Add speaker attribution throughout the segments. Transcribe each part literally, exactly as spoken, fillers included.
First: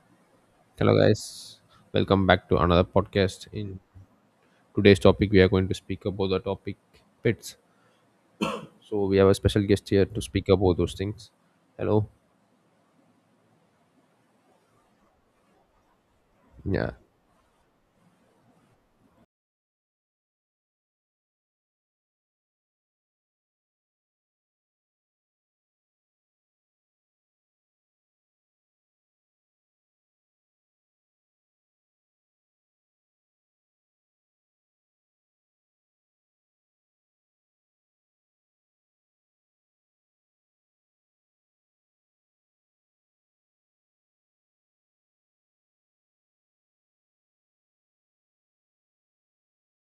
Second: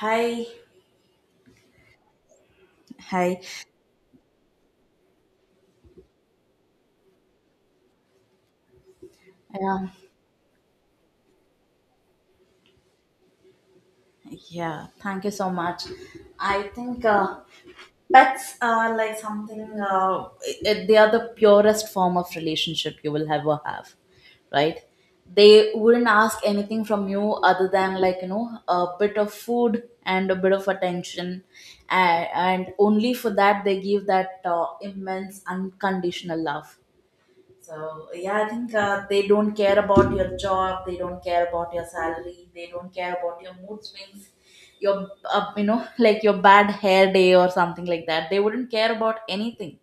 Speaker 1: Hi,
Speaker 2: Hello, guys. Welcome back to another
Speaker 1: hi.
Speaker 2: podcast. In today's topic, we are going to speak about the topic pets. So we have a special guest
Speaker 1: Um,
Speaker 2: here to speak about those things. Hello.
Speaker 1: yeah, thank you so much. I
Speaker 2: Yeah,
Speaker 1: think uh, pets are like something, uh, it, it- they are the purest form of relationship you will ever have, right? They wouldn't ask anything from you other than, like, you know, a bit of food and a bit of attention. And, and only for that, they give that uh, immense unconditional love. So yeah, I think uh, they don't care about your job, they don't care about your salary, they don't care about your mood swings, your uh, you know like your bad hair day or something like that. They wouldn't care about anything.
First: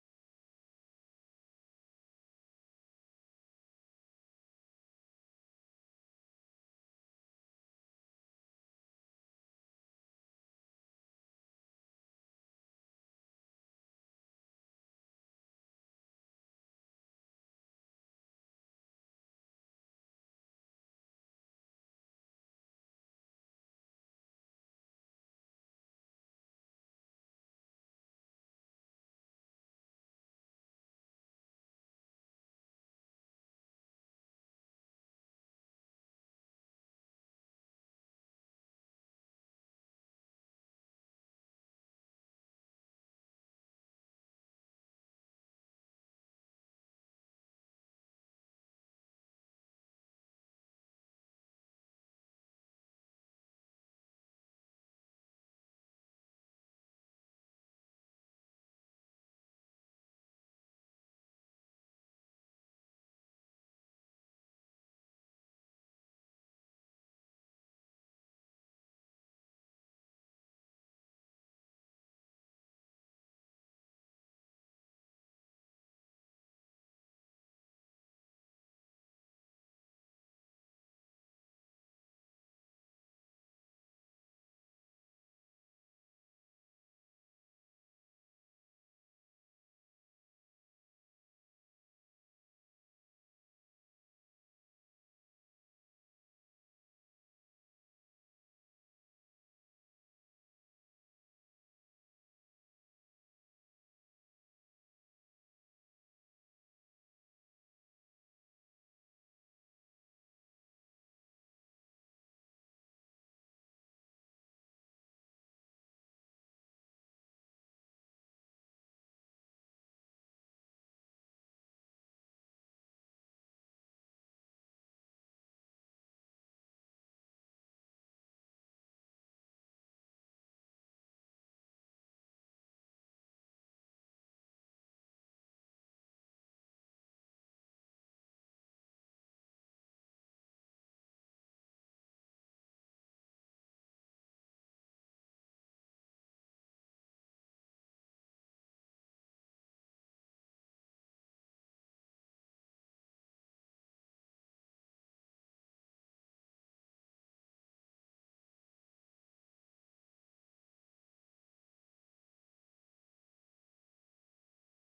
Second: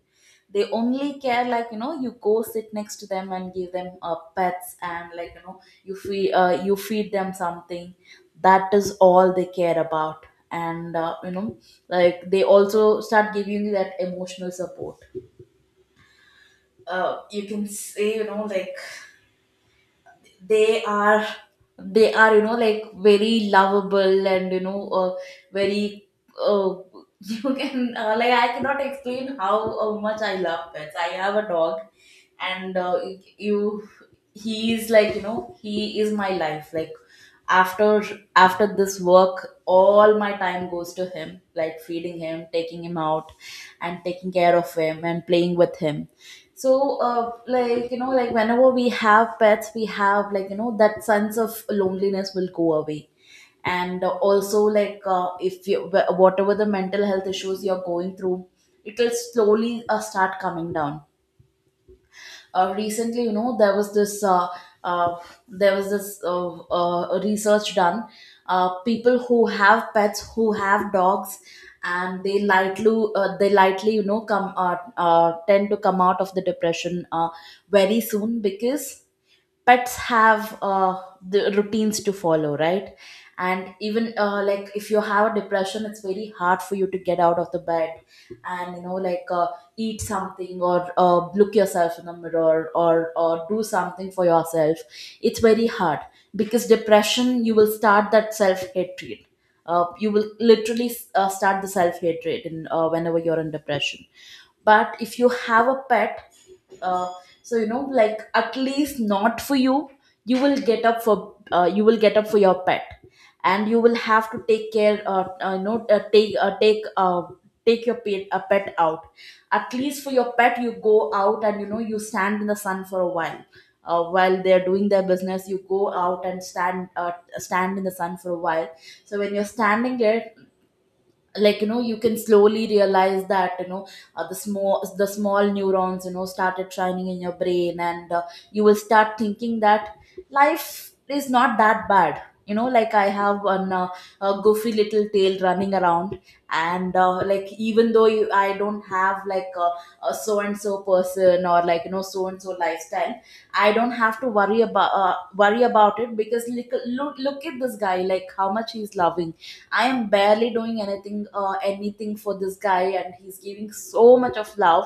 Speaker 1: They only care like you know you go sit next to them and give them uh, pets and like you know you feed uh, you feed them something. That is all they care about, and uh, you know like they also start giving you that emotional support. Uh, you can say you know like they are they are you know like very lovable, and you know, uh, very uh, you can uh, like I cannot explain how uh, much I love pets. I have a dog, and uh, you he is like you know he is my life. Like, after after this work, all my time goes to him, like feeding him, taking him out, and taking care of him, and playing with him. So, uh, like, you know, like whenever we have pets, we have, like, you know, that sense of loneliness will go away. And uh, also, like, uh, if you, wh- whatever the mental health issues you're going through, it will slowly uh, start coming down. Uh, recently you know there was this uh, uh, there was this uh, uh, research done. Uh, people who have pets, who have dogs, and they lightly uh, they lightly you know come uh, uh, tend to come out of the depression uh, very soon because pets have uh, the routines to follow, right? And even uh, like if you have a depression, it's very hard for you to get out of the bed, and you know like, uh, eat something or uh, look yourself in the mirror, or or do something for yourself. It's very hard because depression, you will start that self hatred. Uh, you will literally uh, start the self hatred in uh, whenever you're in depression. But if you have a pet, uh, so you know like at least not for you, you will get up for uh, you will get up for your pet, and you will have to take care uh, uh, you know uh, take uh, take uh, take your pet, a pet out. At least for your pet, you go out and you know you stand in the sun for a while. Uh, while they're doing their business, you go out and stand uh, stand in the sun for a while. So when you're standing there, like you know, you can slowly realize that you know, uh, the small the small neurons you know started shining in your brain, and uh, you will start thinking that life is not that bad. You know, like I have one uh, a goofy little tail running around. And uh, like, even though you, I don't have like a, a so and so person or like you know so and so lifestyle, I don't have to worry about uh, worry about it, because look, look look at this guy, like how much he's loving. I am barely doing anything, uh, anything for this guy, and he's giving so much of love.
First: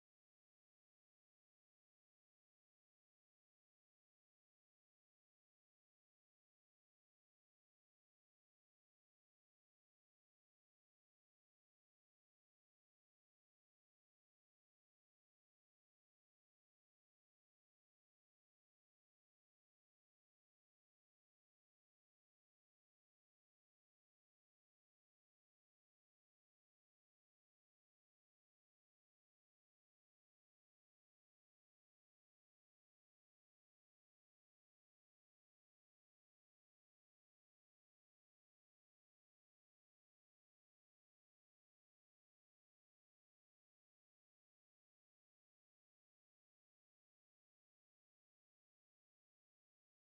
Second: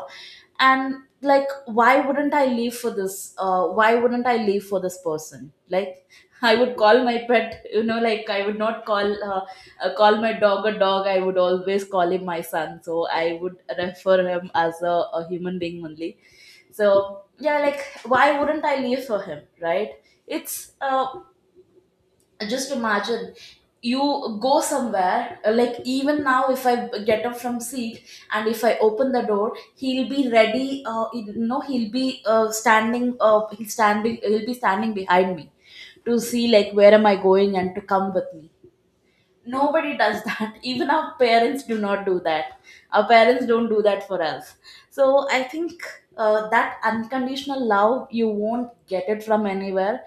Speaker 1: And like, why wouldn't I leave for this? Uh, why wouldn't I leave for this person? Like, I would call my pet. You know, like I would not call uh, uh, call my dog a dog. I would always call him my son. So I would refer him as a, a human being only. So yeah, like, why wouldn't I leave for him? Right? It's uh, just imagine you go somewhere uh, like even now if i b- get up from seat and if I open the door, he'll be ready. Uh, you know, he'll be uh, standing uh, he'll standing he'll be standing behind me to see like where am I going and to come with me. Nobody does that. Even our parents do not do that. Our parents don't do that for us. So I think uh, that unconditional love, you won't get it from anywhere.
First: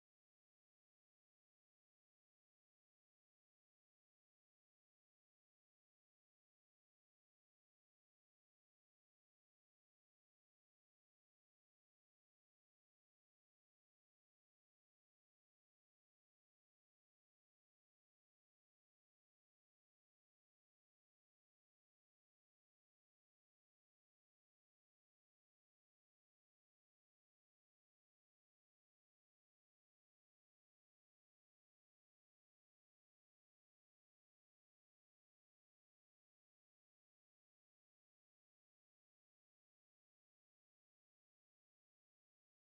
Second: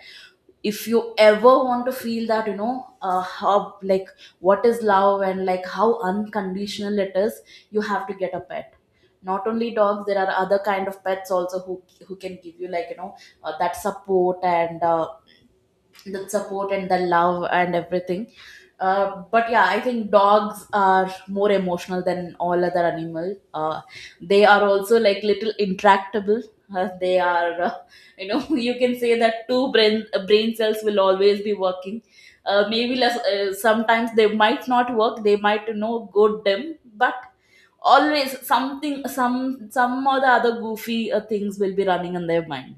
Speaker 1: If you ever want to feel that, you know, uh, how like what is love and like how unconditional it is, you have to get a pet. Not only dogs, there are other kind of pets also who who can give you like you know uh, that support and uh, the support and the love and everything. Uh, but yeah, I think dogs are more emotional than all other animals. Uh, they are also like little intractable. Uh, they are, uh, you know, you can say that two brain uh, brain cells will always be working. Uh, maybe less, uh, sometimes they might not work. They might you know go dim, but always something, some some or the other goofy uh, things will be running in their mind.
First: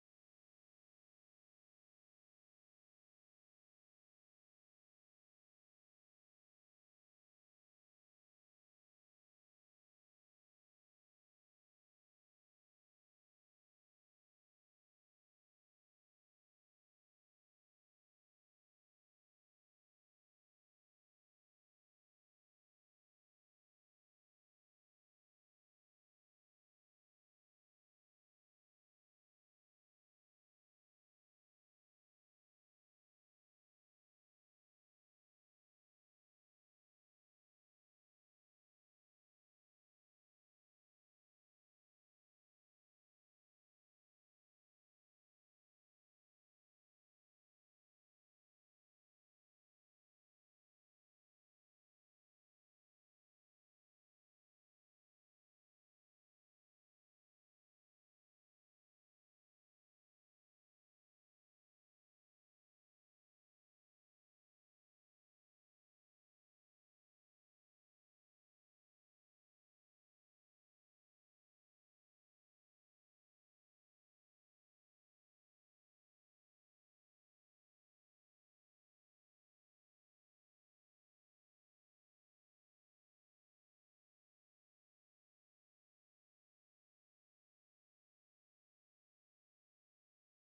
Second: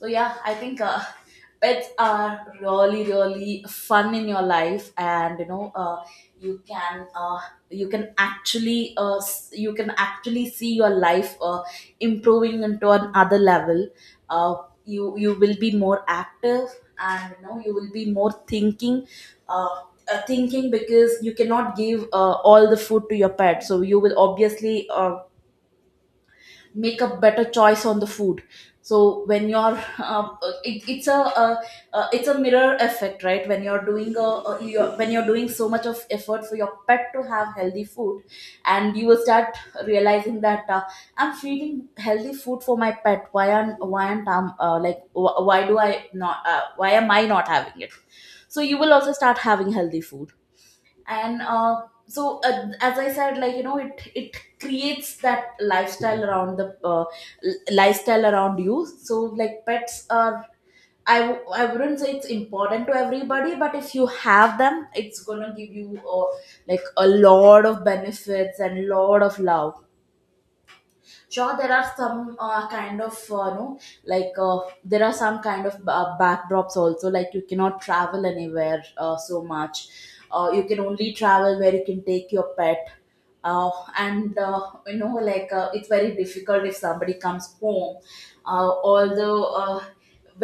Speaker 1: So yeah, I think uh, pets are really really fun in your life, and you know, uh, you can uh, you can actually uh, s- you can actually see your life uh, improving into another level. Uh, you you will be more active, and you know you will be more thinking. Uh, uh, Thinking because you cannot give uh, all the food to your pet, so you will obviously uh, make a better choice on the food. So when you're uh, it, it's a uh, uh, it's a mirror effect, right? When you're doing a, a you're, when you're doing so much of effort for your pet to have healthy food, and you will start realizing that uh, I'm feeding healthy food for my pet, why aren't why aren't I'm uh, like wh- why do I not uh, why am I not having it. So you will also start having healthy food. And uh, so uh, as I said, like you know, it it creates that lifestyle around the uh, l- lifestyle around you. So like pets are, I, w- I wouldn't say it's important to everybody, but if you have them, it's gonna give you uh, like a lot of benefits and lot of love. Sure, there are some uh, kind of, uh, no like uh, there are some kind of uh, backdrops also, like you cannot travel anywhere uh, so much. Uh, you can only travel where you can take your pet. Uh, and uh, You know, like uh, it's very difficult if somebody comes home. Uh, although uh,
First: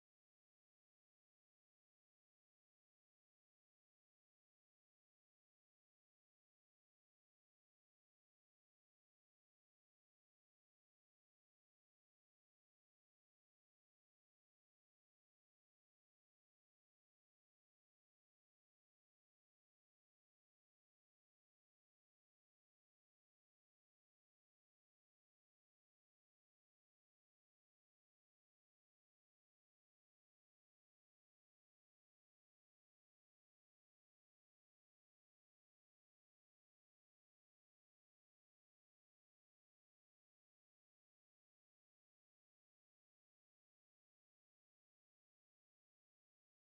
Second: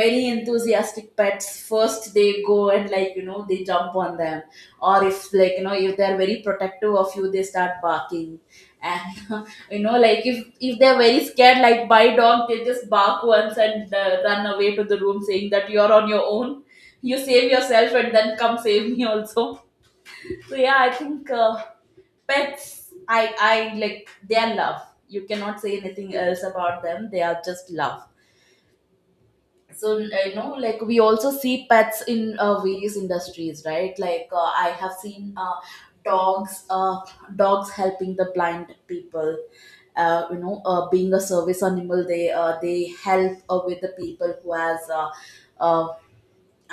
Speaker 1: Very enthusiastic pets, first they go and like you know they jump on them, or if like you know if they're very protective of you, they start barking. And you know, like if if they're very scared like by dog, they just bark once and uh, run away to the room saying that you're on your own. You save yourself and then come save me also. So yeah, I think uh, pets, i i like their love. You cannot say anything else about them. They are just love. So you know, like we also see pets in uh, various industries, right? Like uh, I have seen uh, dogs uh, dogs helping the blind people. Uh, you know uh, being a service animal, they uh, they help uh, with the people who has uh, uh,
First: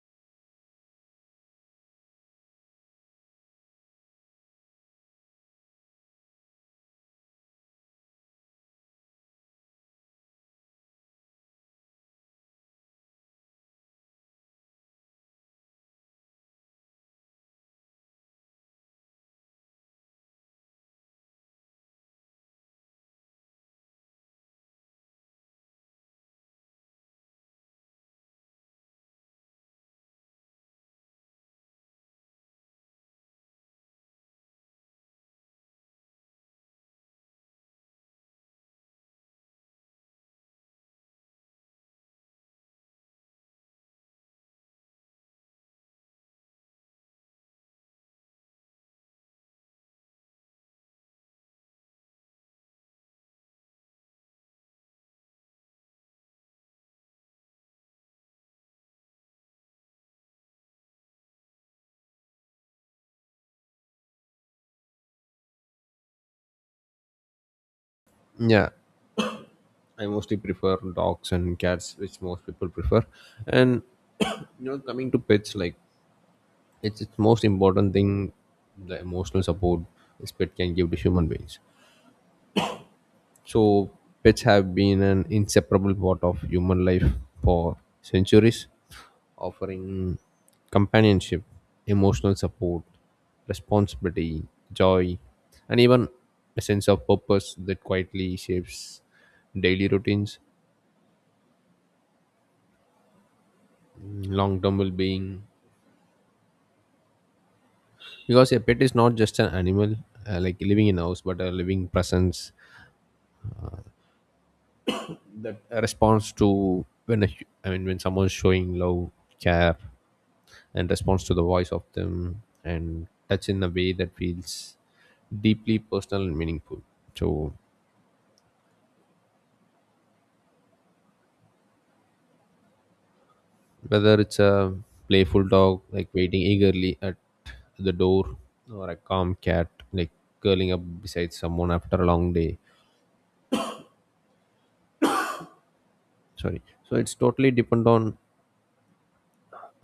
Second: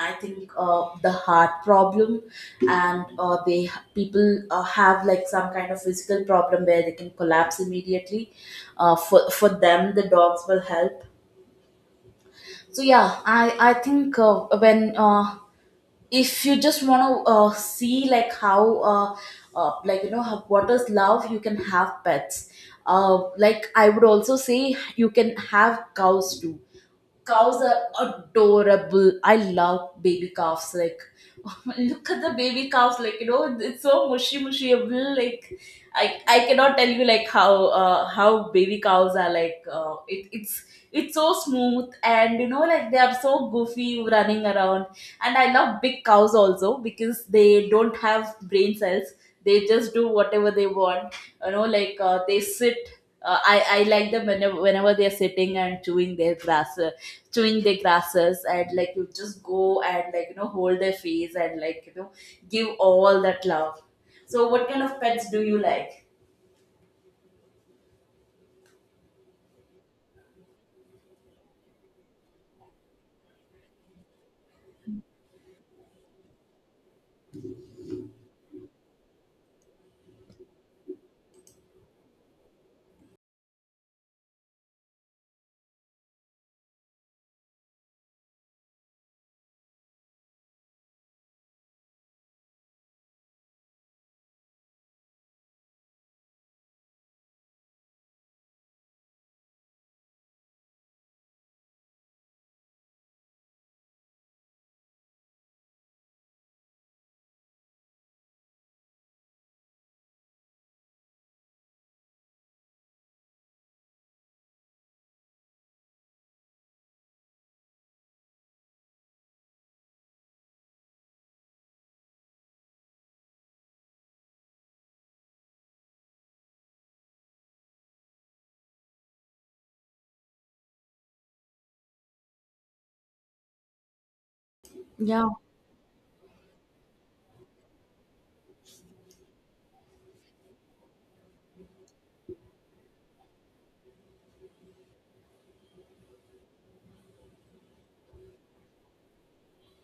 Speaker 1: I think uh, the heart problem. And uh, they people uh, have like some kind of physical problem where they can collapse immediately. Uh, for for them, the dogs will help. So yeah, i i think uh, when uh, if you just want to uh, see like how uh, uh, like you know how, what is love, you can have pets. Uh, like I would also say you can have cows too. Cows are adorable. I love baby calves. Like, look at the baby calves. Like, you know, it's so mushy, mushy. Like, I, I cannot tell you like how uh, how baby cows are like. Uh, it, it's it's so smooth, and you know like they are so goofy running around. And I love big cows also because they don't have brain cells. They just do whatever they want. You know, like uh, they sit. Uh, I I like them whenever whenever they are sitting and chewing their grass, doing their classes, and like you just go and like you know hold their face and like you know give all that love. So what kind of pets do you like?
Speaker 2: yeah. I mostly prefer dogs and cats, which most people prefer. And you know, coming to pets, like it's its most important thing, the emotional support this pet can give to human beings. So, pets have been an inseparable part of human life for centuries, offering companionship, emotional support, responsibility, joy, and even a sense of purpose that quietly shapes daily routines, long term well being. Because a pet is not just an animal uh, like living in a house, but a living presence that response to when a, hu- I mean when someone's showing love, care, and response to the voice of them, and touch in a way that feels deeply personal and meaningful. So whether it's a
Speaker 1: Yeah,
Speaker 2: playful dog like waiting eagerly at the door, or a calm cat like curling up beside someone after a long day, sorry. So it's totally depend on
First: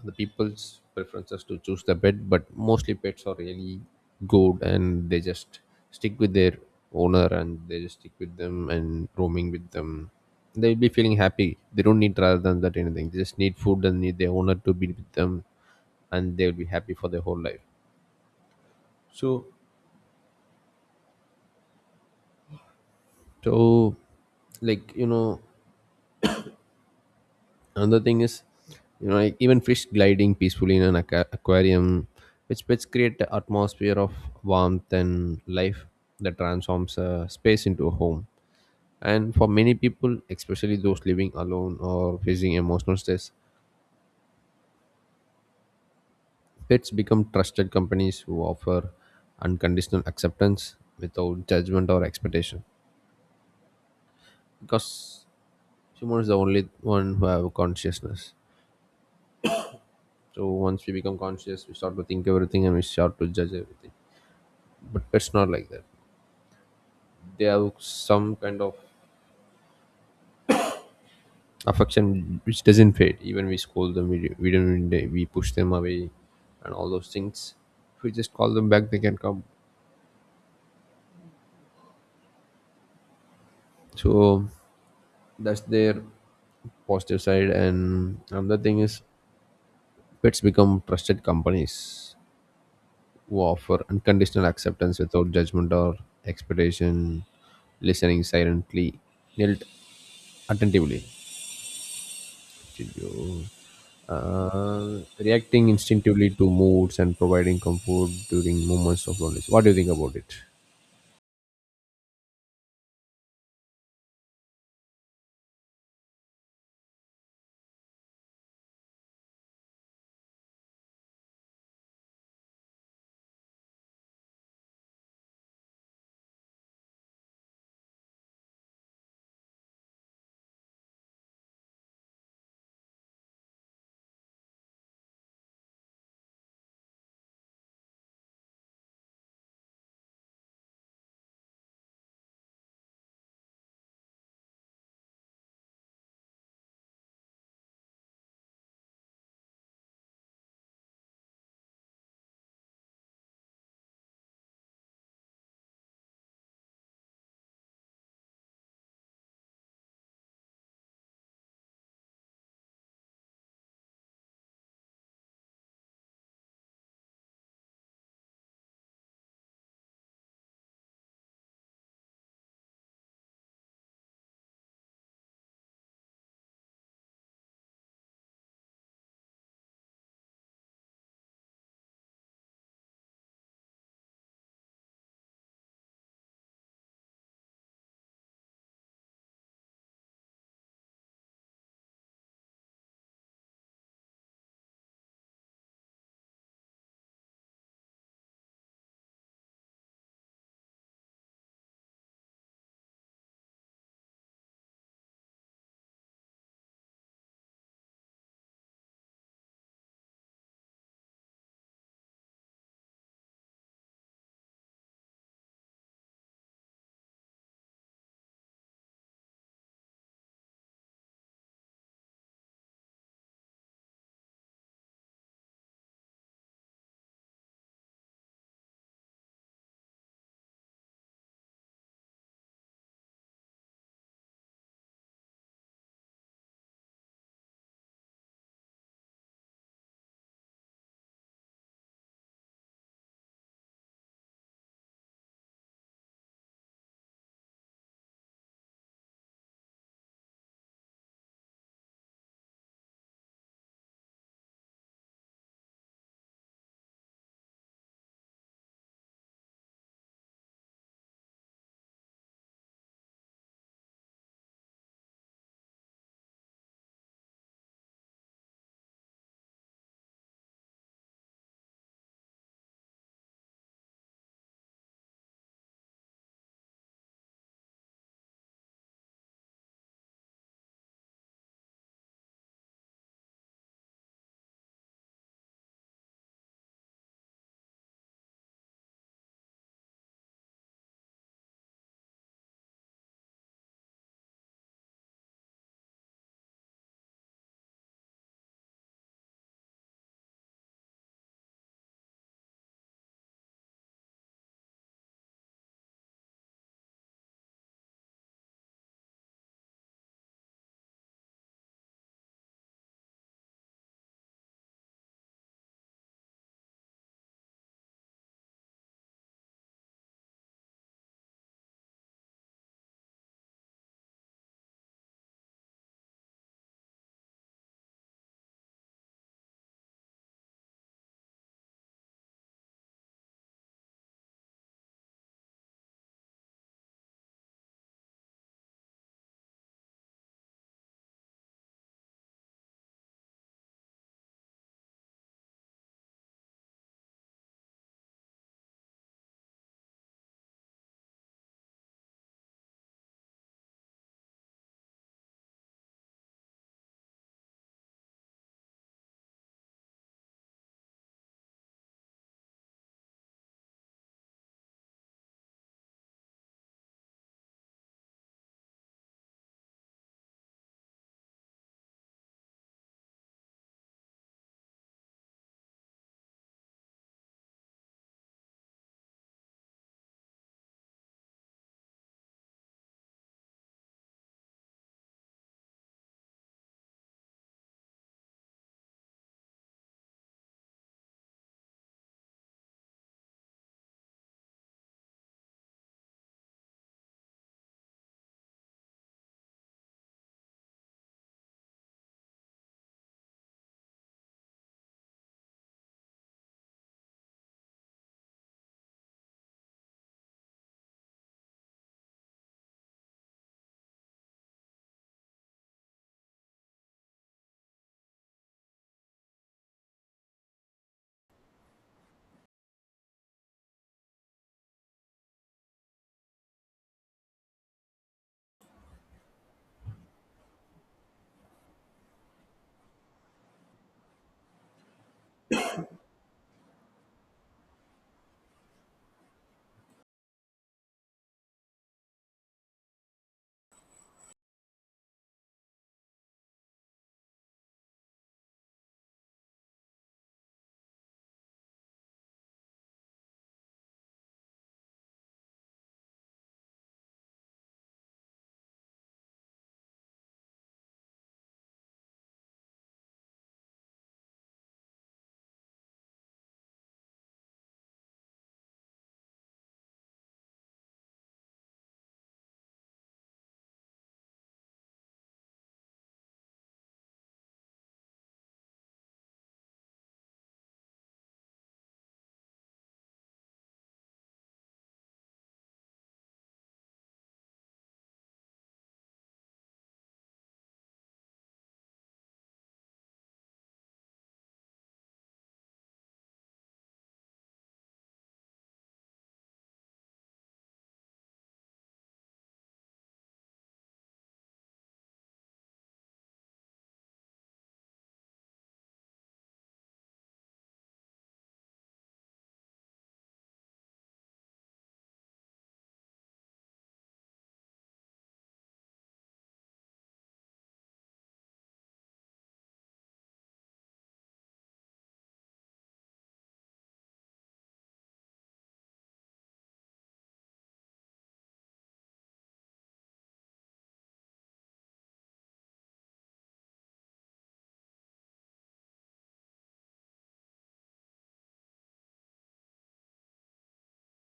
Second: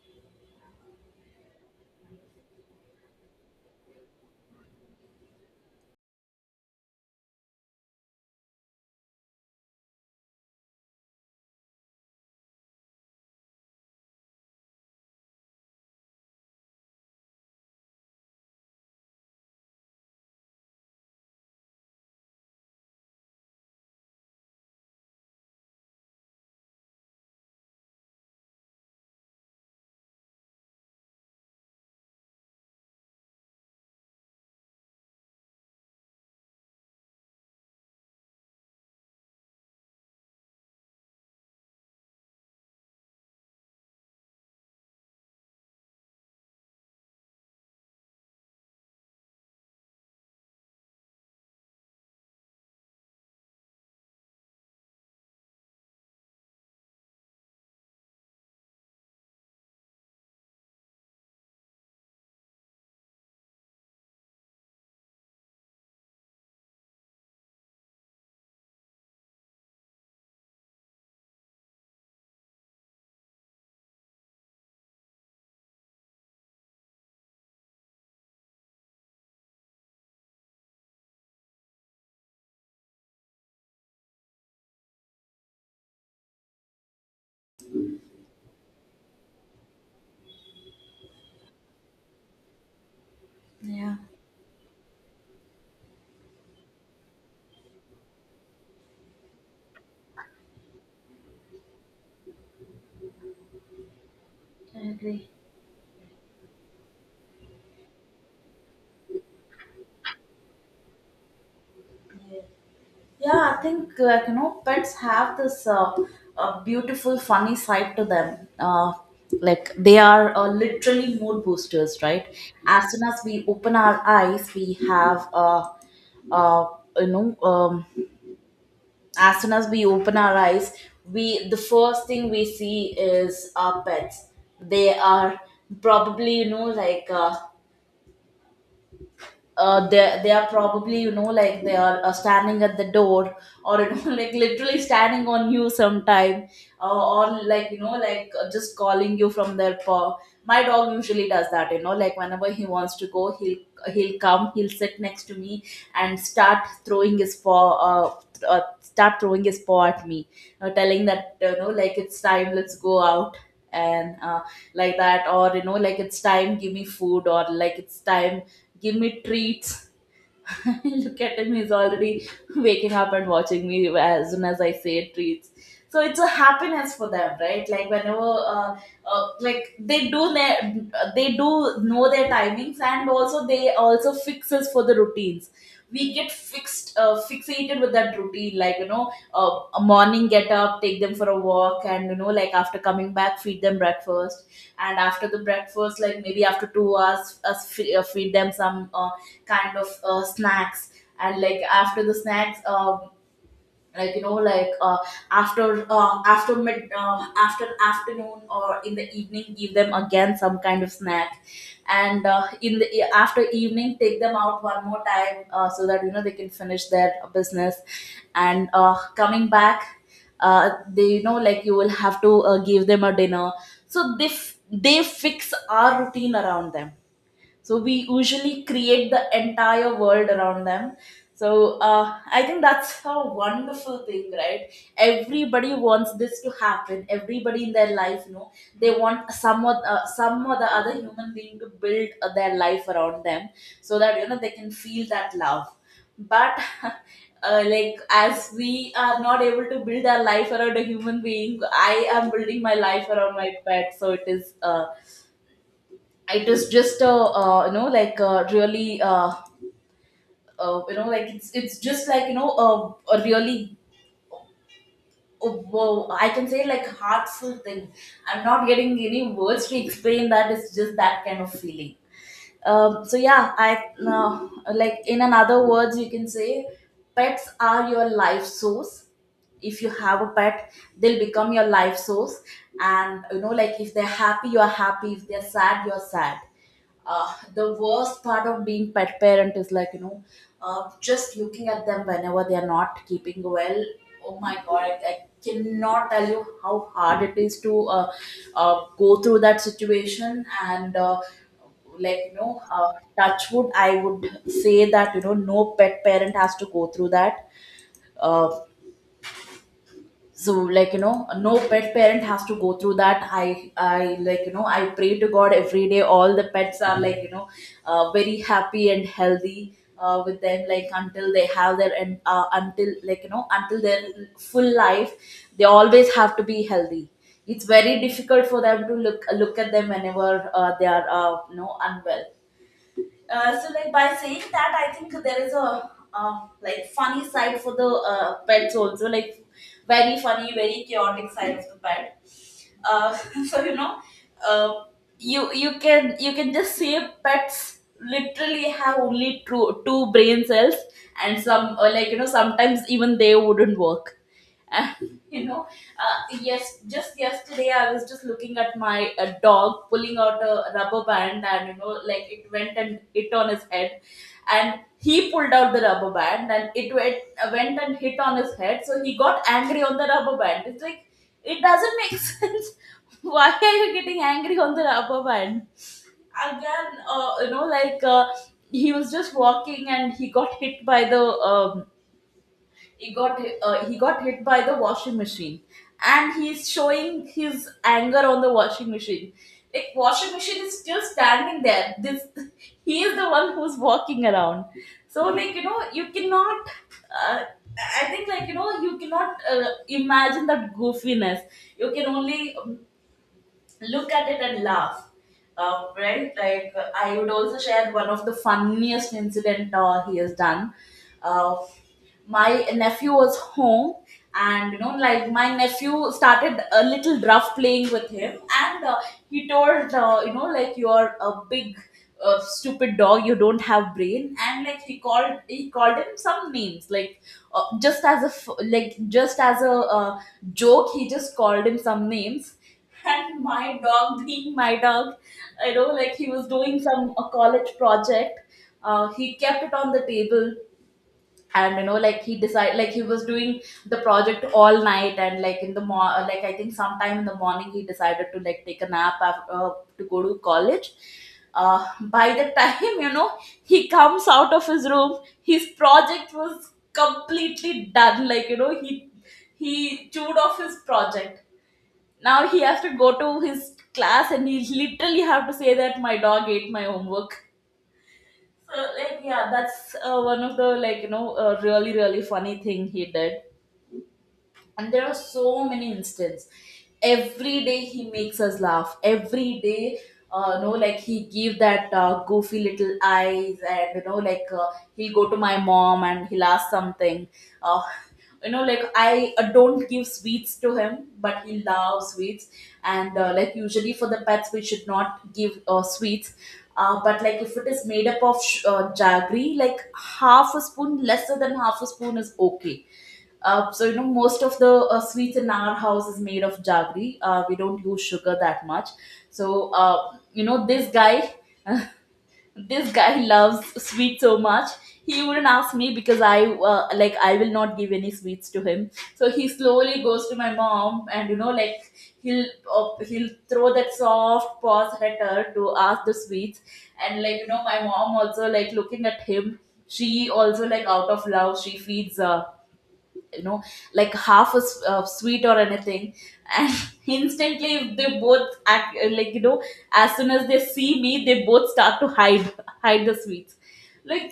Speaker 2: the people's preferences to choose the pet, but mostly pets are really good and they just stick with their owner and they just stick with them and roaming with them. They'll be feeling happy. They don't need rather than that anything. They just need food and need their owner to be with them and they'll be happy for their whole life. So so, like you know, another thing is, you know, like even fish gliding peacefully in an aqua- aquarium, which which create the atmosphere of warmth and life that transforms a space into a home. And for many people, especially those living alone or facing emotional stress, pets become trusted companies who offer unconditional acceptance without judgment or expectation, because human is the only one who have consciousness. So once we become conscious, we start to think everything and we start to judge everything, but it's not like that. They have some kind of affection which doesn't fade even we scold them, we, we don't we push them away and all those things. If we just call them back, they can come. So that's their positive side. And another thing is, pets become trusted companies who offer
Speaker 1: yeah,
Speaker 2: unconditional acceptance without judgment or expectation, listening silently, knelt attentively, studio,
Speaker 1: I
Speaker 2: uh,
Speaker 1: agree.
Speaker 2: reacting instinctively to moods and providing comfort during moments of loneliness. What do you think about it?
Speaker 1: yeah I think, like, you know, pets have this uh, uh, beautiful funny side to them. uh, like they are uh, literally mood boosters, right? As soon as we open our eyes we have uh, uh, you know um, as soon as we open our eyes, we the first thing we see is our pets. They are probably, you know, like uh, uh, they they are probably, you know, like they are uh, standing at the door, or, you know, like literally standing on you sometime. Uh, or like, you know, like uh, just calling you from their paw. My dog usually does that, you know, like whenever he wants to go he'll he'll come, he'll sit next to me and start throwing his paw, uh, th- uh, start throwing his paw at me, uh, telling that, you know, like it's time, let's go out. And uh, like that, or, you know, like it's time, give me food, or like it's time give me treats. Look at him, he's already waking up and watching me as soon as I say treats. So it's a happiness for them, right? Like whenever, uh, uh, like they do their, they do know their timings, and also they also fixes for the routines. We get fixed, uh, fixated with that routine. Like, you know, uh, a morning get up, take them for a walk, and, you know, like after coming back feed them breakfast, and after the breakfast, like maybe after two hours us fe- uh, feed them some uh, kind of uh, snacks. And like after the snacks, uh, like you know like uh, after uh, after mid uh, after afternoon or in the evening, give them again some kind of snack. And uh, in the e- after evening, take them out one more time, uh, so that, you know, they can finish their business, and uh, coming back uh, they, you know, like you will have to uh, give them a dinner. So they f- they fix our routine around them, so we usually create the entire world around them. So uh, I think that's a wonderful thing, right? Everybody wants this to happen, everybody in their life, you know, they want some or, uh, some or the other human being to build uh, their life around them, so that, you know, they can feel that love. But uh, like as we are not able to build our life around a human being, I am building my life around my pet. So it is uh, it is just a, uh, you know like a really, uh, uh, you know like it's it's just like, you know, a, a really uh, whoa, I can say like heartful thing. I'm not getting any words to explain that. It's just that kind of feeling. Um, so yeah, I, uh, like in another words, you can say pets are your life source. If you have a pet, they'll become your life source. And, you know, like if they're happy, you're happy. If they're sad, you're sad. Uh, the worst part of being pet parent is, like, you know, uh, just looking at them whenever they are not keeping well. Oh my god, i, I cannot tell you how hard it is to uh, uh, go through that situation. And uh, like, you know, uh, touch wood, I would say that, you know, no pet parent has to go through that. Uh, so like, you know, no pet parent has to go through that. I i, like, you know, I pray to god every day all the pets are, like, you know, uh, very happy and healthy uh, with them, like until they have their, and uh, until, like, you know, until their full life they always have to be healthy. It's very difficult for them to look look at them whenever uh, they are uh, you know, unwell. Uh, so like by saying that, I think there is a, uh, like funny side for the uh, pets also, like very funny, very chaotic side of the pet. uh, so you know, uh, you you can, you can just see pets literally have only two two brain cells, and some uh, like, you know, sometimes even they wouldn't work. And you know, uh, yes, just yesterday I was just looking at my uh, dog pulling out a rubber band, and, you know, like it went and hit on his head. And he pulled out the rubber band and it went, uh, went and hit on his head. So he got angry on the rubber band. It's like it doesn't make sense. Why are you getting angry on the rubber band? Again, uh, you know, like uh, he was just walking and he got hit by the um, he got uh, he got hit by the washing machine, and he's showing his anger on the washing machine. Like washing machine is still standing there, this he is the one who's walking around. So like, you know, you cannot uh, I think like, you know, you cannot uh, imagine that goofiness. You can only look at it and laugh. Uh, right, like, uh, I would also share one of the funniest incident uh, he has done. uh, my nephew was home, and, you know, like my nephew started a little rough playing with him. And uh, he told, uh, you know, like you're a big uh, stupid dog, you don't have brain. And like he called he called him some names, like uh, just as a f- like just as a uh, joke, he just called him some names. And my dog being my dog, you know, like he was doing some a college project. Uh, he kept it on the table, and, you know, like he decided, like he was doing the project all night, and like in the mor- uh, like I think sometime in the morning he decided to like take a nap after, uh, to go to college. uh, by the time you know, he comes out of his room, his project was completely done. Like, you know, he he chewed off his project. Now he has to go to his class and he literally have to say that my dog ate my homework. So like, yeah, that's uh, one of the, like, you know, uh, really really funny thing he did. And there are so many instances, every day he makes us laugh every day. Uh, no, like he give that uh, goofy little eyes, and, you know, like uh, he'll go to my mom and he'll ask something. uh, you know, like I uh, don't give sweets to him, but he loves sweets. And uh, like usually for the pets we should not give uh, sweets. Uh, but like if it is made up of sh- uh, jaggery, like half a spoon, lesser than half a spoon, is okay. Uh, so, you know, most of the uh, sweets in our house is made of jaggery. Uh, we don't use sugar that much. So, uh, you know, this guy, this guy loves sweet so much. He wouldn't ask me because I, uh, like, I will not give any sweets to him. So he slowly goes to my mom, and, you know, like he'll uh, he'll throw that soft paws at her to ask the sweets. And like, you know, my mom also, like looking at him, she also, like out of love, she feeds. Uh, you know, like half a s- uh, sweet or anything. And instantly they both act, uh, like, you know, as soon as they see me they both start to hide hide the sweets. like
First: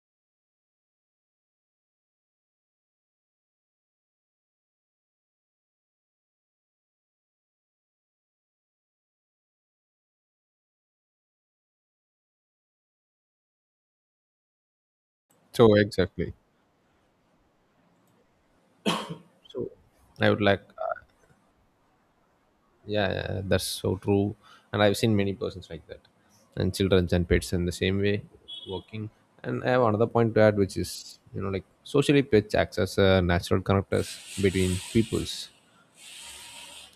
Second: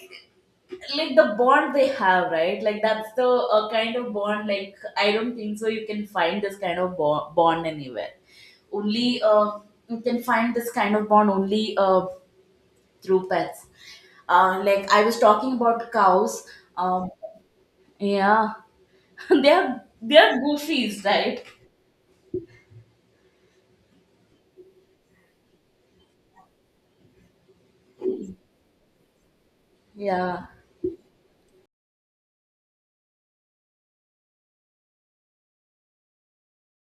Speaker 1: like the bond they have, right? Like that's the, uh, kind of bond. Like, I don't think so you can find this kind of bo- bond anywhere. Only uh, you can find this kind of bond only uh, through pets. Uh, like I was talking
Speaker 2: So
Speaker 1: about
Speaker 2: exactly.
Speaker 1: cows, um, yeah.
Speaker 2: So,
Speaker 1: they're
Speaker 2: I
Speaker 1: they're
Speaker 2: would like, uh,
Speaker 1: goofies, right?
Speaker 2: yeah, yeah, yeah, that's so true. And I've seen many persons like that, and children and pets in the same way working. And I have another point to
Speaker 1: Yeah,
Speaker 2: add, which is, you know, like socially, pets acts as a natural connectors between peoples.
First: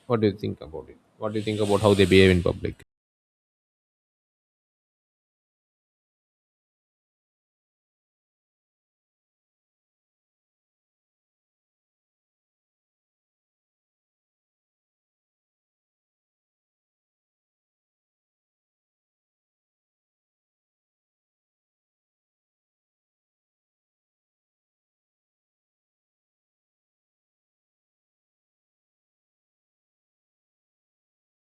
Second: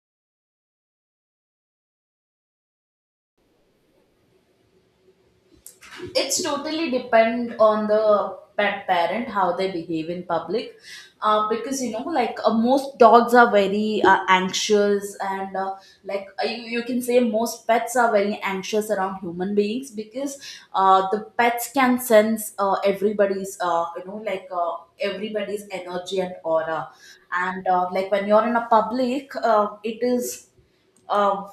Speaker 2: What do you think about it? What do you think about how they behave in public?
Speaker 1: it's totally depend on the pet parent how they behave in public. Uh, because, you know, like uh, most dogs are very uh, anxious, and uh, like uh, you, you can say most pets are very anxious around human beings, because uh, the pets can sense uh, everybody's uh, you know like uh, everybody's energy and aura. And uh, like when you're in a public, uh, it is. Uh,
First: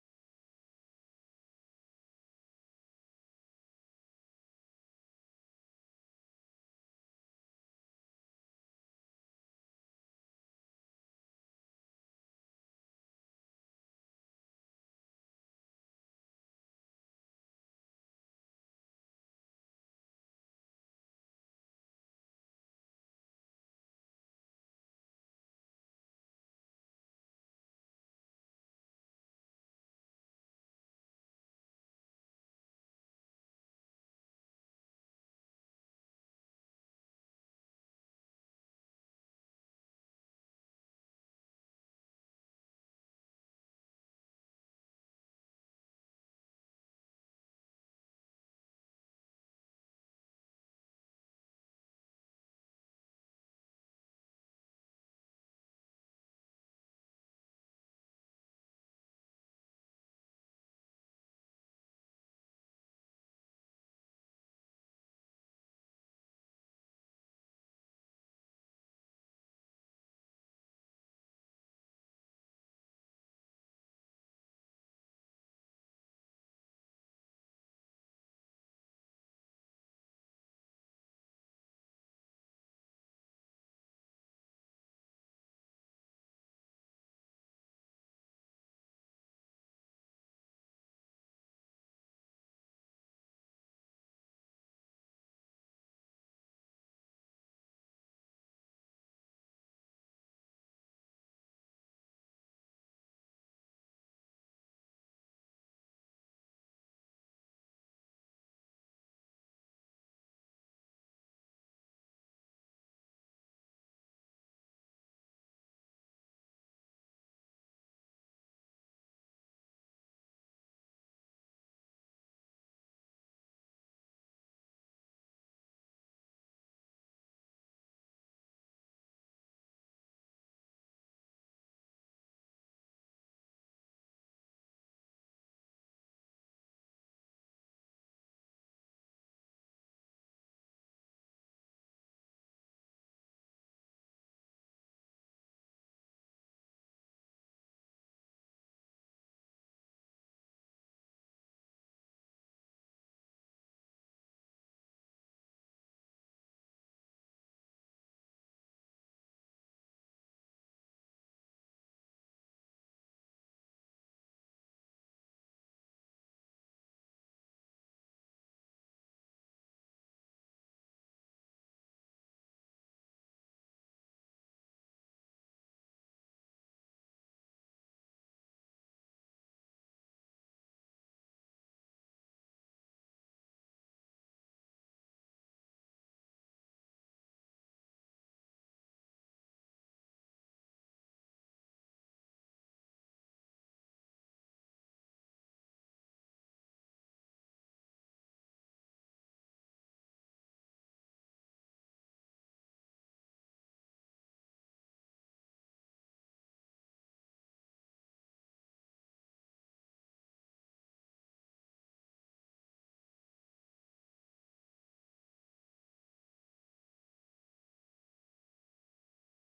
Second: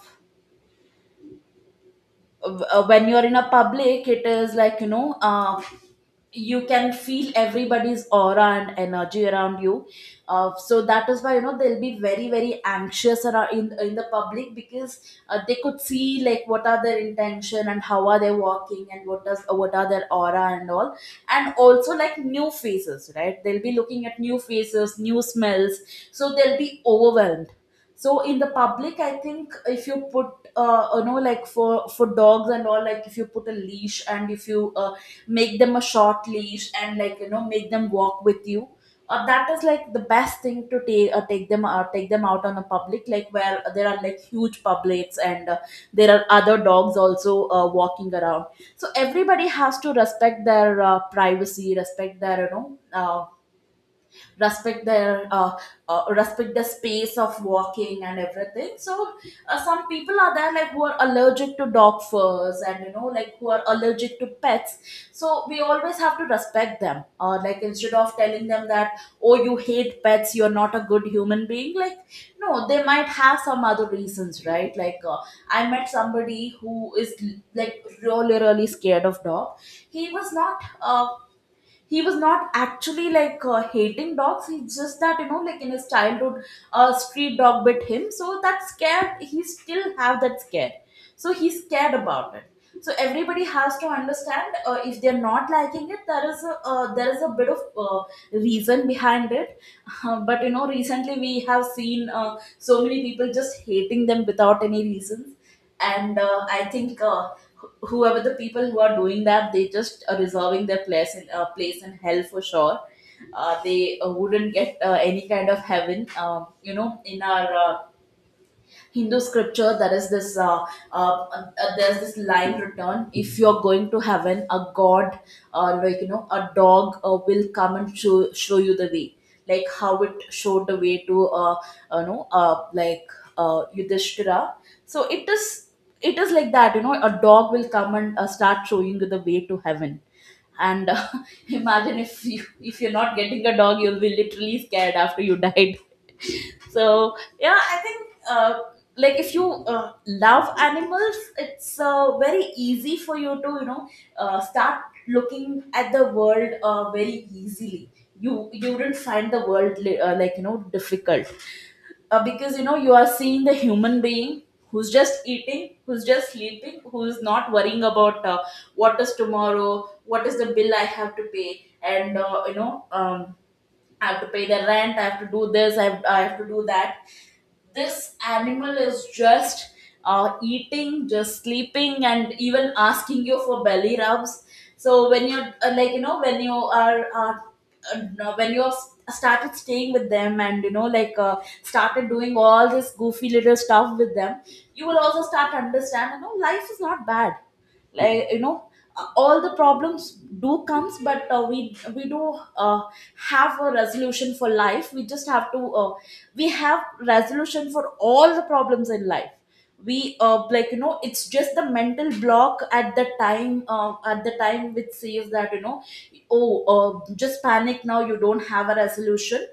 Speaker 1: uh, when you're in a public it is like you know uh, you can feel everybody's aura and energy around you. Uh, so that is why you know they'll be very very anxious around in, in the public. Because uh, They could see like what are their intention and how are they walking and what does what are their aura and all. And also like new faces, right? They'll be looking at new faces, new smells, so they'll be overwhelmed. So in the public I think if you put, uh, you know, like for for dogs and all, like if you put a leash and if you uh, make them a short leash and like you know make them walk with you, uh, that is like the best thing. To take uh, take them uh, take them out on a public like where there are like huge publics and uh, there are other dogs also uh, walking around. So everybody has to respect their uh, privacy, respect their you know uh, respect their uh, uh, respect the space of walking and everything so uh, Some people are there like who are allergic to dog furs and you know like who are allergic to pets, so we always have to respect them. Uh, like instead of telling them that, oh, you hate pets, you're not a good human being, like no, they might have some other reasons, right? like uh, I met somebody who is like really really scared of dog. He was not uh, he was not actually like uh, hating dogs. He's just that you know like in his childhood a street dog bit him, so that scared, he still have that scare, so he's scared about it. So everybody has to understand, uh, if they're not liking it, there is a, uh, there is a bit of uh, reason behind it. Uh, but you know recently we have seen uh, so many people just hating them without any reasons. And uh, I think uh, wh- whoever the people who are doing that, they just are reserving their place in, uh, place in hell for sure. Uh, they uh, wouldn't get uh, any kind of heaven. Um, you know, in our uh, Hindu scripture, there is this uh, uh, uh, there's this line written: if you're going to heaven, a god, uh, like you know, a dog uh, will come and show show you the way, like how it showed the way to uh, uh, you know, uh, like uh, Yudhishthira. So it is it is like that, you know, a dog will come and uh, start showing you the way to heaven. And uh, imagine if you if you're not getting a dog, you'll be literally scared after you died. So yeah, I think uh, like if you uh, love animals, it's uh, very easy for you to you know uh, start looking at the world uh, very easily. You you wouldn't find the world li- uh, like you know difficult, uh, because you know you are seeing the human being who's just eating, who's just sleeping, who's not worrying about uh, what is tomorrow, what is the bill I have to pay, and uh, you know. Um, I have to pay the rent, I have to do this, I have, I have to do that. This animal is just uh, eating, just sleeping, and even asking you for belly rubs. So when you're uh, like you know when you are uh, uh, no, when you are s- started staying with them and you know like uh, started doing all this goofy little stuff with them, you will also start to understand you know life is not bad, like you know uh, all the problems do comes. But uh, we we do uh, have a resolution for life. We just have to uh, we have resolution for all the problems in life. We, uh, like you know, it's just the mental block at the time, uh, at the time which says that, you know, oh, uh, just panic now, you don't have a resolution.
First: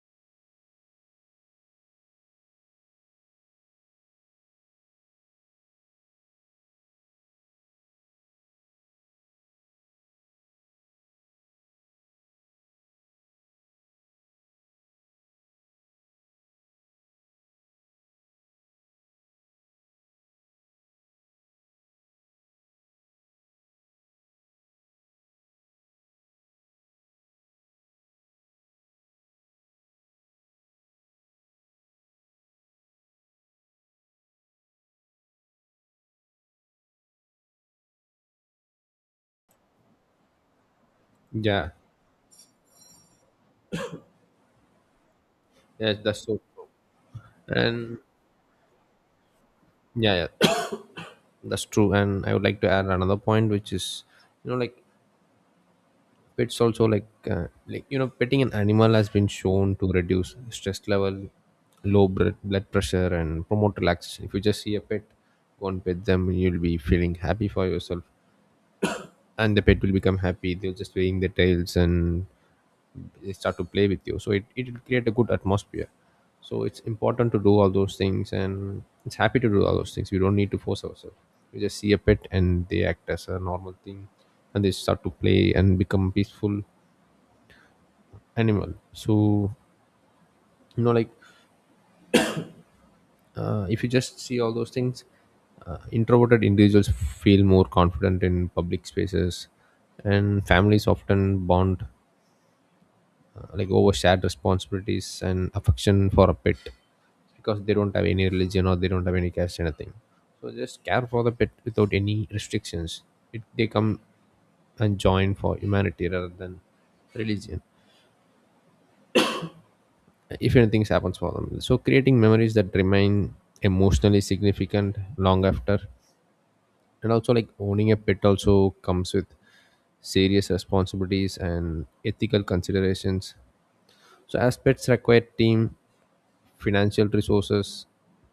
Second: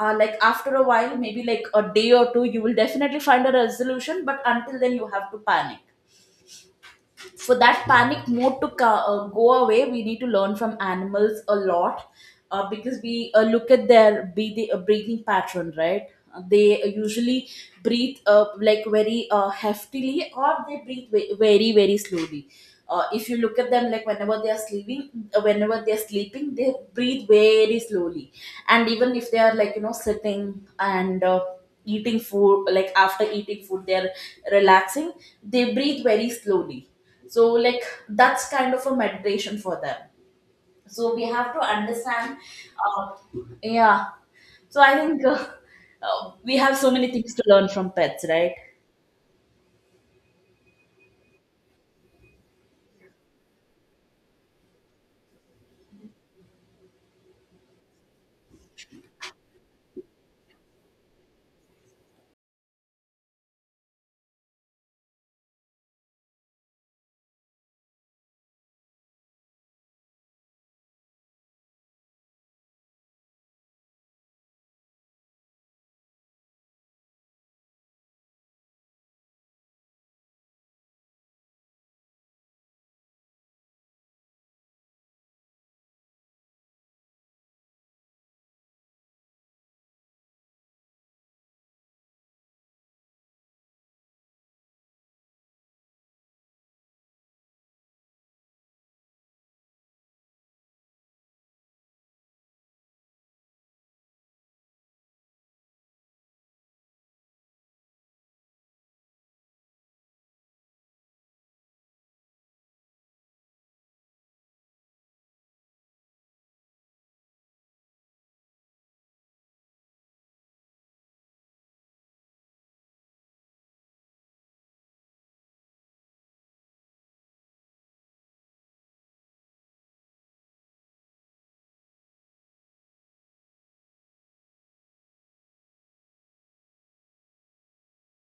Speaker 1: uh, Like after a while, maybe like a day or two, you will definitely find a resolution, but until then you have to panic. For that panic mode to co- uh, go away, we need to learn from animals a lot, uh, because we uh, look at their breathing, uh, breathing pattern, right? Uh, they usually breathe uh, like very uh, heftily, or they breathe ve- very very slowly. Uh, if you look at them, like whenever they are sleeping, uh, whenever they are sleeping they breathe very slowly. And even if they are like you know sitting and uh, eating food, like after eating food they're relaxing, they breathe very slowly. So like that's kind of a meditation for them. So we have to
Speaker 2: Yeah,
Speaker 1: understand. Uh, yeah. So I think uh,
Speaker 2: yes, that's
Speaker 1: uh,
Speaker 2: so
Speaker 1: we
Speaker 2: true.
Speaker 1: have so many things to learn from
Speaker 2: And
Speaker 1: pets, right?
Speaker 2: yeah, yeah, that's true. And I would like to add another point, which is, you know, like pets also like uh, like you know, petting an animal has been shown to reduce stress level, low blood blood pressure, and promote relaxation. If you just see a pet, go and pet them, you'll be feeling happy for yourself, and the pet will become happy. They'll just wag their tails and they start to play with you, so it it will create a good atmosphere. So it's important to do all those things, and it's happy to do all those things. We don't need to force ourselves, we just see a pet and they act as a normal thing, and they start to play and become peaceful animal. So, you know, like, uh, if you just see all those things, uh, introverted individuals feel more confident in public spaces, and families often bond like over shared responsibilities and affection for a pet, because they don't have any religion or they don't have any caste anything. So just care for the pet without any restrictions. It, they come and join for humanity rather than religion if anything happens for them, so creating memories that remain emotionally significant long after. And also, like, owning a pet also comes with serious responsibilities and ethical considerations. So aspects require team, financial resources,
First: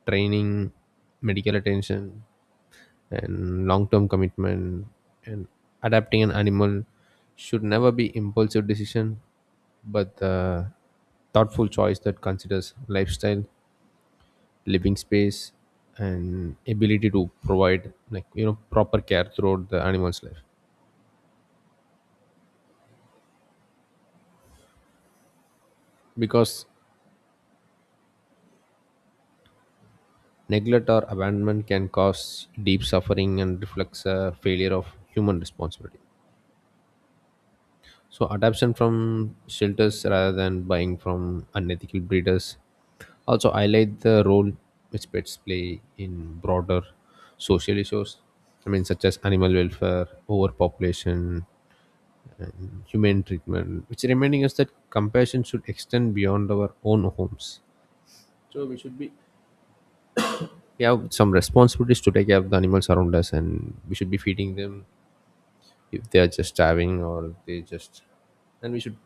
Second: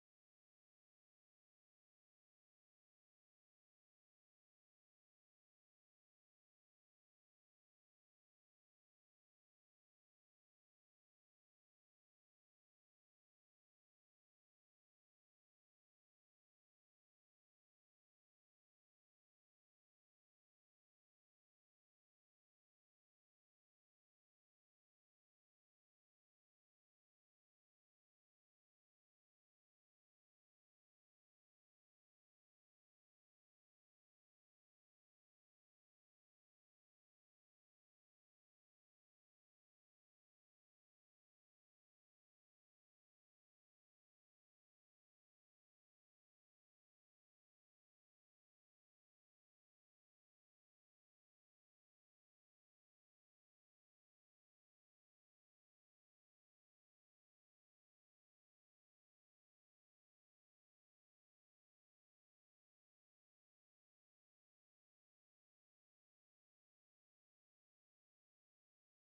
Speaker 2: training, medical attention, and long-term commitment. And adapting an animal should never be impulsive decision, but the thoughtful choice that considers lifestyle, living space, and ability to provide, like you know, proper care throughout the animal's life. Because neglect or abandonment can cause deep suffering and reflects a failure of human responsibility. So adoption from shelters rather than buying from unethical breeders also highlight the role which pets play in broader social issues. I mean, such as animal welfare, overpopulation, humane treatment, which reminding us that compassion should extend beyond our own homes. So we should be we have some responsibilities to take care of the animals around us, and we should be feeding them if they are just starving or they just, and we should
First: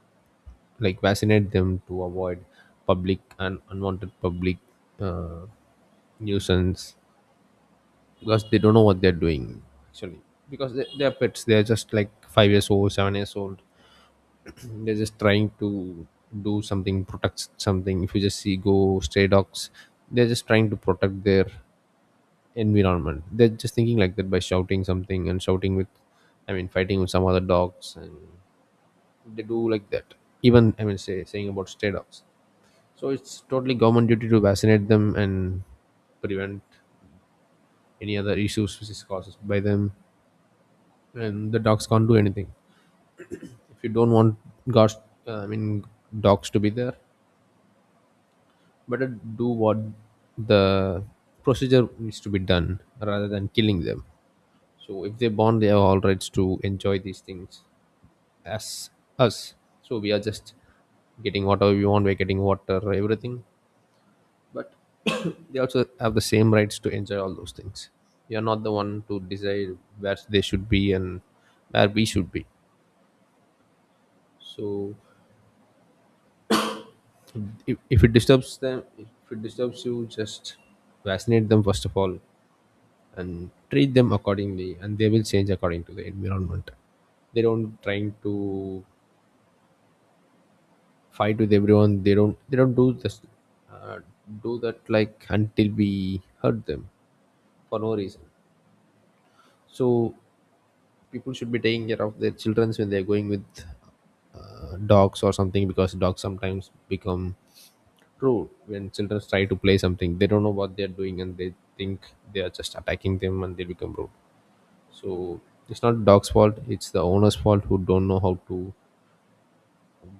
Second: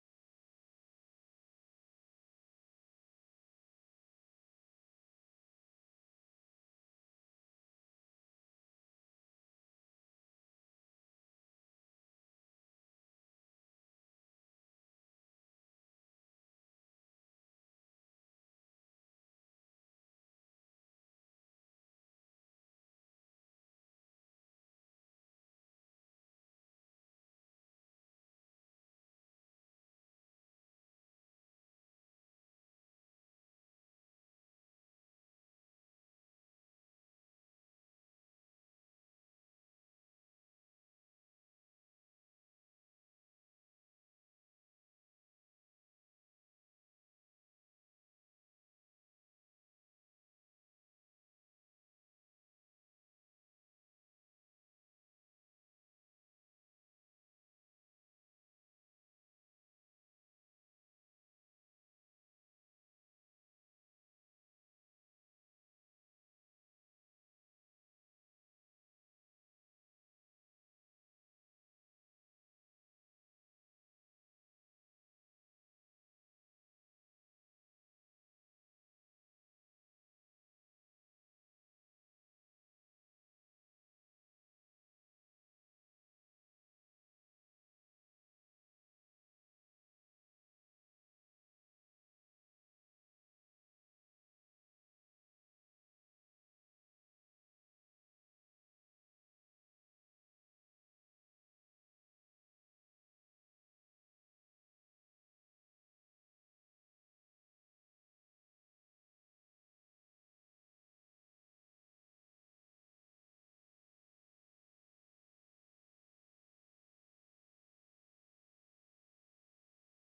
Speaker 2: like vaccinate them to avoid public and unwanted public uh, nuisance, because they don't know what they're doing actually, because they, they're pets, they're just like five years old, seven years old. They're just trying to do something, protect something. If you just see go stray dogs, they're just trying to protect their environment. They're just thinking like that by shouting something and shouting with, I mean, fighting with some other dogs, and they do like that. Even, I mean, say saying about stray dogs, so it's totally government duty to vaccinate them and prevent any other issues which is caused by them. And the dogs can't do anything. If you don't want, gosh, uh, I mean dogs to be there, better do what the procedure needs to be done rather than killing them. So if they born, they have all rights to enjoy these things as us. So we are just getting whatever we want. We're getting water, everything. But they also have the same rights to enjoy all those things. You're not the one to decide where they should be and where we should be. So if, if it disturbs them, if it disturbs you, just vaccinate them first of all, and treat them accordingly, and they will change according to the environment. They don't trying to fight with everyone. They don't they don't do this, uh, do that, like until we hurt them for no reason. So people should be taking care of their children when they're going with uh, dogs or something, because dogs sometimes become true when children try to play something. They don't know what they're doing, and they think they are just attacking them, and they become rude. So it's not dog's fault, it's the owner's fault, who don't know how to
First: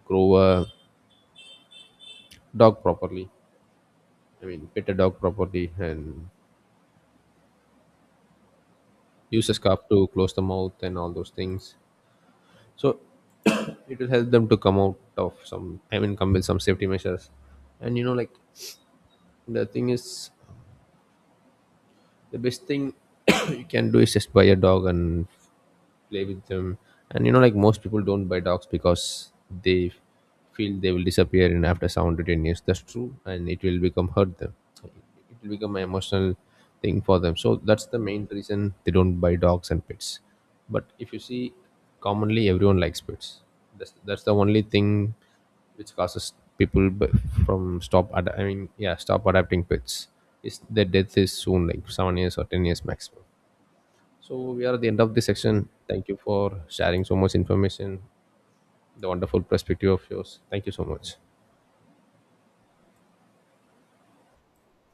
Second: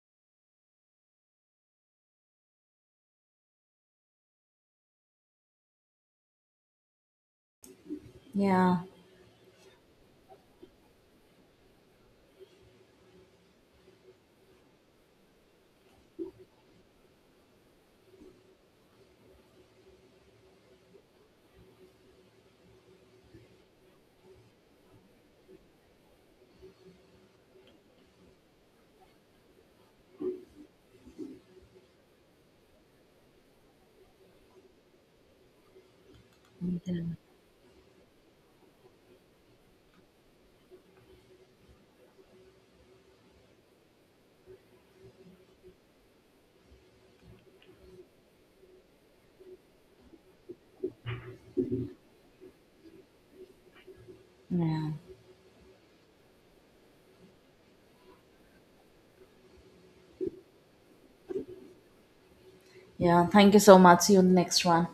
Speaker 2: grow a dog properly, I mean pet a dog properly, and
Speaker 1: Yeah,
Speaker 2: use a scarf to close the mouth and all those things. So it will help them to come out of some, I mean, come with some safety measures. And you know, like, the thing is, the best thing you can do is just buy a dog and play with them. And you know, like, most people don't buy dogs because they feel they will disappear in after seven to ten years. That's true, and it will become hurt them. It will become an emotional thing for them. So that's the main reason they don't buy dogs and pets. But if you see, commonly everyone likes pets. That's, that's the only thing which causes people b- from stop ad- I mean, yeah, stop adopting pets, is their death is soon, like seven years or ten years maximum. So we are at the
Speaker 1: yeah,
Speaker 2: end of this section. Thank you for sharing so much information, the wonderful perspective of yours. Thank you so much.
Speaker 1: yeah, thank you so much, see you in the next one.